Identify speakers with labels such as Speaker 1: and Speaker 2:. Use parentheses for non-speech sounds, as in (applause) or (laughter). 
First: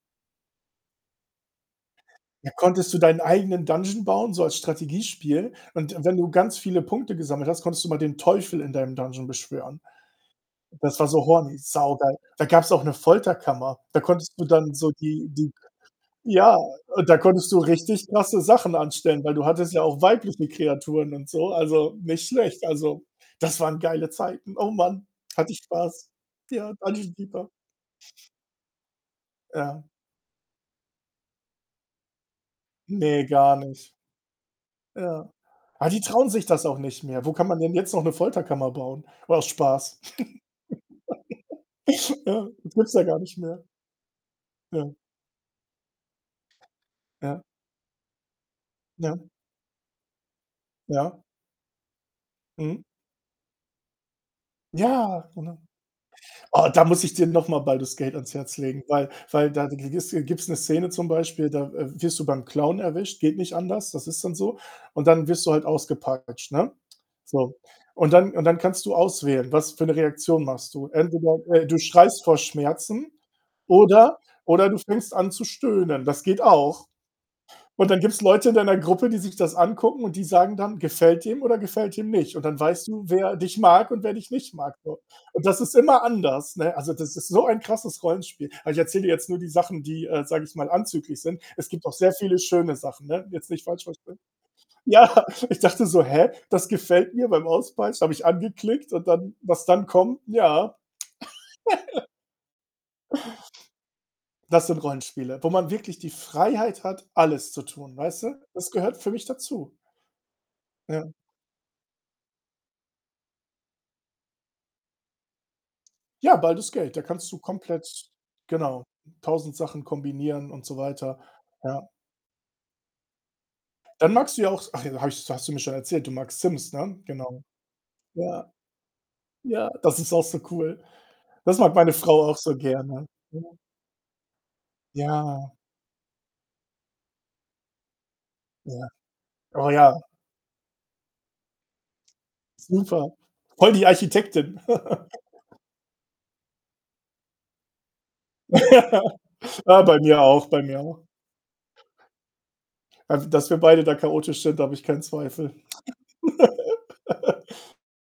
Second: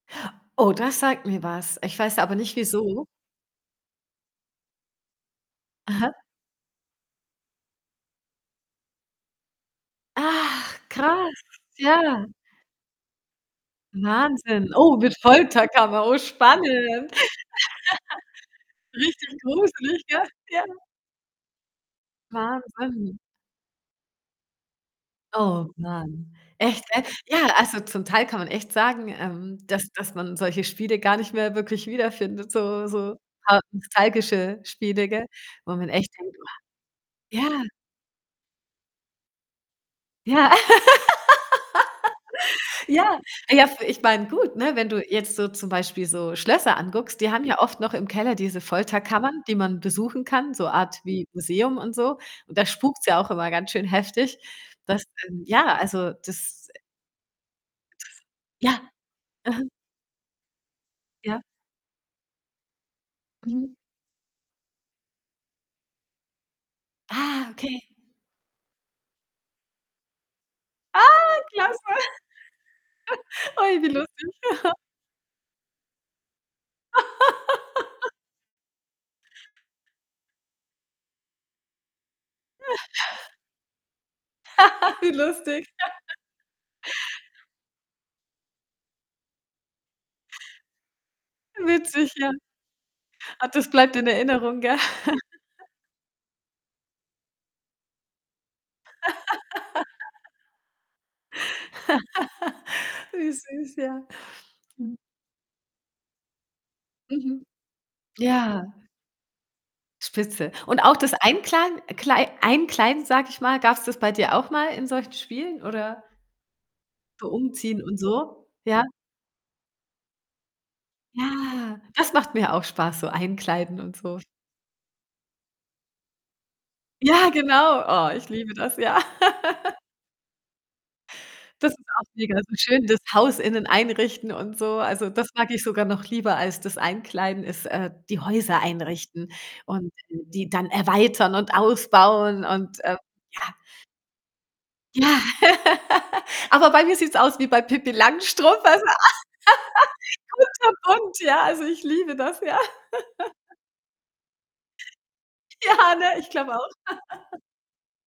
Speaker 1: Oh, das sagt mir was. Ich weiß aber
Speaker 2: Ja,
Speaker 1: nicht,
Speaker 2: konntest du
Speaker 1: wieso.
Speaker 2: deinen eigenen dungeon bauen, so als Strategiespiel und wenn
Speaker 1: Aha.
Speaker 2: du ganz viele Punkte gesammelt hast, konntest du mal den Teufel in deinem dungeon beschwören.
Speaker 1: Ach
Speaker 2: Das war so
Speaker 1: krass,
Speaker 2: horny, saugeil.
Speaker 1: ja.
Speaker 2: Da gab's auch eine Folterkammer. Da konntest du
Speaker 1: Wahnsinn.
Speaker 2: dann so
Speaker 1: Oh, mit
Speaker 2: die die
Speaker 1: Folterkammer, oh,
Speaker 2: ja, und
Speaker 1: spannend.
Speaker 2: da konntest du richtig krasse Sachen
Speaker 1: (laughs)
Speaker 2: anstellen, weil
Speaker 1: Richtig
Speaker 2: du hattest ja
Speaker 1: gruselig,
Speaker 2: auch
Speaker 1: gell?
Speaker 2: weibliche
Speaker 1: Ja.
Speaker 2: Kreaturen und so, also nicht schlecht. Also,
Speaker 1: Wahnsinn.
Speaker 2: das waren geile Zeiten. Oh Mann, hatte ich
Speaker 1: Oh
Speaker 2: Spaß.
Speaker 1: Mann.
Speaker 2: Ja,.
Speaker 1: Echt, ey? Ja,
Speaker 2: (unintelligible)
Speaker 1: also zum Teil kann man echt sagen, ähm,
Speaker 2: Ja.
Speaker 1: dass dass man solche Spiele gar nicht mehr wirklich wiederfindet, so so
Speaker 2: Ne, gar
Speaker 1: (unintelligible)
Speaker 2: nicht.
Speaker 1: nostalgische Spiele, gell,
Speaker 2: Ja.
Speaker 1: wo
Speaker 2: Ah,
Speaker 1: man
Speaker 2: die
Speaker 1: echt
Speaker 2: trauen
Speaker 1: denkt:
Speaker 2: sich das auch nicht mehr. Wo
Speaker 1: „Boah“
Speaker 2: kann man
Speaker 1: ja.
Speaker 2: denn jetzt noch 'ne Folterkammer bauen? War aus Spaß.
Speaker 1: Ja,
Speaker 2: (laughs) Ja, das
Speaker 1: (laughs)
Speaker 2: gibt es ja gar
Speaker 1: Ja,
Speaker 2: nicht
Speaker 1: ah,
Speaker 2: mehr.
Speaker 1: ja, f ich meine gut, ne, wenn
Speaker 2: Ja.
Speaker 1: du jetzt so zum Beispiel so Schlösser anguckst, die
Speaker 2: Ja.
Speaker 1: haben ja oft noch im Keller diese
Speaker 2: Ja.
Speaker 1: Folterkammern, die man besuchen kann, so Art
Speaker 2: Ja.
Speaker 1: wie Museum und so und da
Speaker 2: Mhm.
Speaker 1: spukt's ja auch immer ganz schön heftig, dass
Speaker 2: Ja,
Speaker 1: ähm,
Speaker 2: genau.
Speaker 1: ja, also,
Speaker 2: Oh,
Speaker 1: das, äh
Speaker 2: da muss ich dir noch mal „Baldur's Gate“ ans
Speaker 1: (unintelligible)
Speaker 2: Herz legen,
Speaker 1: Ja.
Speaker 2: weil weil
Speaker 1: Mhm.
Speaker 2: (unintelligible) gibt's 'ne Szene zum
Speaker 1: Ja.
Speaker 2: Beispiel, da, äh, wirst du beim Klauen erwischt, geht nicht
Speaker 1: Mhm.
Speaker 2: anders, das ist dann so und dann wirst du halt ausgepeitscht, ne?
Speaker 1: Ah,
Speaker 2: So,
Speaker 1: okay.
Speaker 2: und dann und dann kannst du auswählen, was für 'ne Reaktion machst du? Entweder,
Speaker 1: Ah,
Speaker 2: äh, du
Speaker 1: klasse.
Speaker 2: schreist vor Schmerzen
Speaker 1: (chuckles) Ui, wie
Speaker 2: oder
Speaker 1: lustig.
Speaker 2: oder
Speaker 1: (snorts)
Speaker 2: du fängst an zu stöhnen. Das geht auch und dann
Speaker 1: (laughs)
Speaker 2: gibt's Leute in deiner Gruppe, die sich das angucken und die sagen dann, gefällt dem oder gefällt dem nicht und dann
Speaker 1: (chuckles)
Speaker 2: weißt du, wer dich mag und wer dich nicht mag, so.
Speaker 1: (laughs) Wie
Speaker 2: Und das
Speaker 1: lustig.
Speaker 2: ist immer
Speaker 1: (laughs)
Speaker 2: anders, ne? Also, das ist so ein krasses Rollenspiel. Ah, ich erzähle dir jetzt nur die Sachen, die äh, sage ich mal, anzüglich sind. Es gibt auch sehr
Speaker 1: Witzig, ja.
Speaker 2: viele schöne Sachen, ne?
Speaker 1: Ach,
Speaker 2: Jetzt nicht
Speaker 1: das
Speaker 2: falsch
Speaker 1: bleibt in
Speaker 2: verstehen.
Speaker 1: Erinnerung, gell?
Speaker 2: Ja, ich
Speaker 1: (laughs)
Speaker 2: dachte so: „Hä? Das gefällt mir“ beim Auspeitschen, habe ich angeklickt und dann was dann kommt,
Speaker 1: (laughs)
Speaker 2: ja. (giggles)
Speaker 1: (laughs) Wie süß, ja.
Speaker 2: Das sind
Speaker 1: Mhm.
Speaker 2: Rollenspiele, wo man wirklich die Freiheit hat,
Speaker 1: Mhm.
Speaker 2: alles zu tun, weißt du?
Speaker 1: Ja.
Speaker 2: Das gehört für mich dazu.
Speaker 1: Spitze. Und auch
Speaker 2: Ja.
Speaker 1: das Einkladen Klei Einkleiden, sage ich mal, gab's das bei dir auch mal in solchen Spielen, oder?
Speaker 2: Ja, „Baldur's Gate“ da
Speaker 1: So
Speaker 2: kannst du
Speaker 1: umziehen und
Speaker 2: komplett,
Speaker 1: so,
Speaker 2: genau,
Speaker 1: ja?
Speaker 2: 1.000 Sachen kombinieren und so weiter,
Speaker 1: Ja,
Speaker 2: ja.
Speaker 1: das macht mir auch Spaß. So, Einkleiden und
Speaker 2: Dann
Speaker 1: so.
Speaker 2: magst du ja auch s ach, habe ich hast du mir schon erzählt, du magst Sims, ne?
Speaker 1: Ja,
Speaker 2: Genau.
Speaker 1: genau. Oh, ich
Speaker 2: Ja.
Speaker 1: liebe das, ja.
Speaker 2: Ja,
Speaker 1: (laughs)
Speaker 2: das ist auch so cool. Das
Speaker 1: Das
Speaker 2: mag
Speaker 1: ist
Speaker 2: meine
Speaker 1: auch
Speaker 2: Frau
Speaker 1: mega
Speaker 2: auch
Speaker 1: so
Speaker 2: so
Speaker 1: schön, das
Speaker 2: gerne.
Speaker 1: Haus
Speaker 2: Ja.
Speaker 1: innen einrichten und so. Also, das mag
Speaker 2: Ja.
Speaker 1: ich sogar noch lieber als das Einkleiden ist äh, die Häuser
Speaker 2: Ja.
Speaker 1: einrichten
Speaker 2: Oh,
Speaker 1: und
Speaker 2: ja.
Speaker 1: dann die dann erweitern und ausbauen und, ähm,
Speaker 2: Super.
Speaker 1: ja.
Speaker 2: Voll die Architektin.
Speaker 1: Ja,
Speaker 2: (laughs)
Speaker 1: (laughs) aber bei mir sieht's aus wie bei Pipi Langstrumpf. Also,
Speaker 2: (laughs) Ja, bei mir auch, bei
Speaker 1: (laughs)
Speaker 2: mir auch.
Speaker 1: kunterbunt, ja, also ich liebe das, ja.
Speaker 2: Einfach, dass
Speaker 1: (laughs)
Speaker 2: wir beide da chaotisch sind, da habe ich keinen Zweifel.
Speaker 1: Ja, ne, ich glaube auch. (laughs)
Speaker 2: (laughs)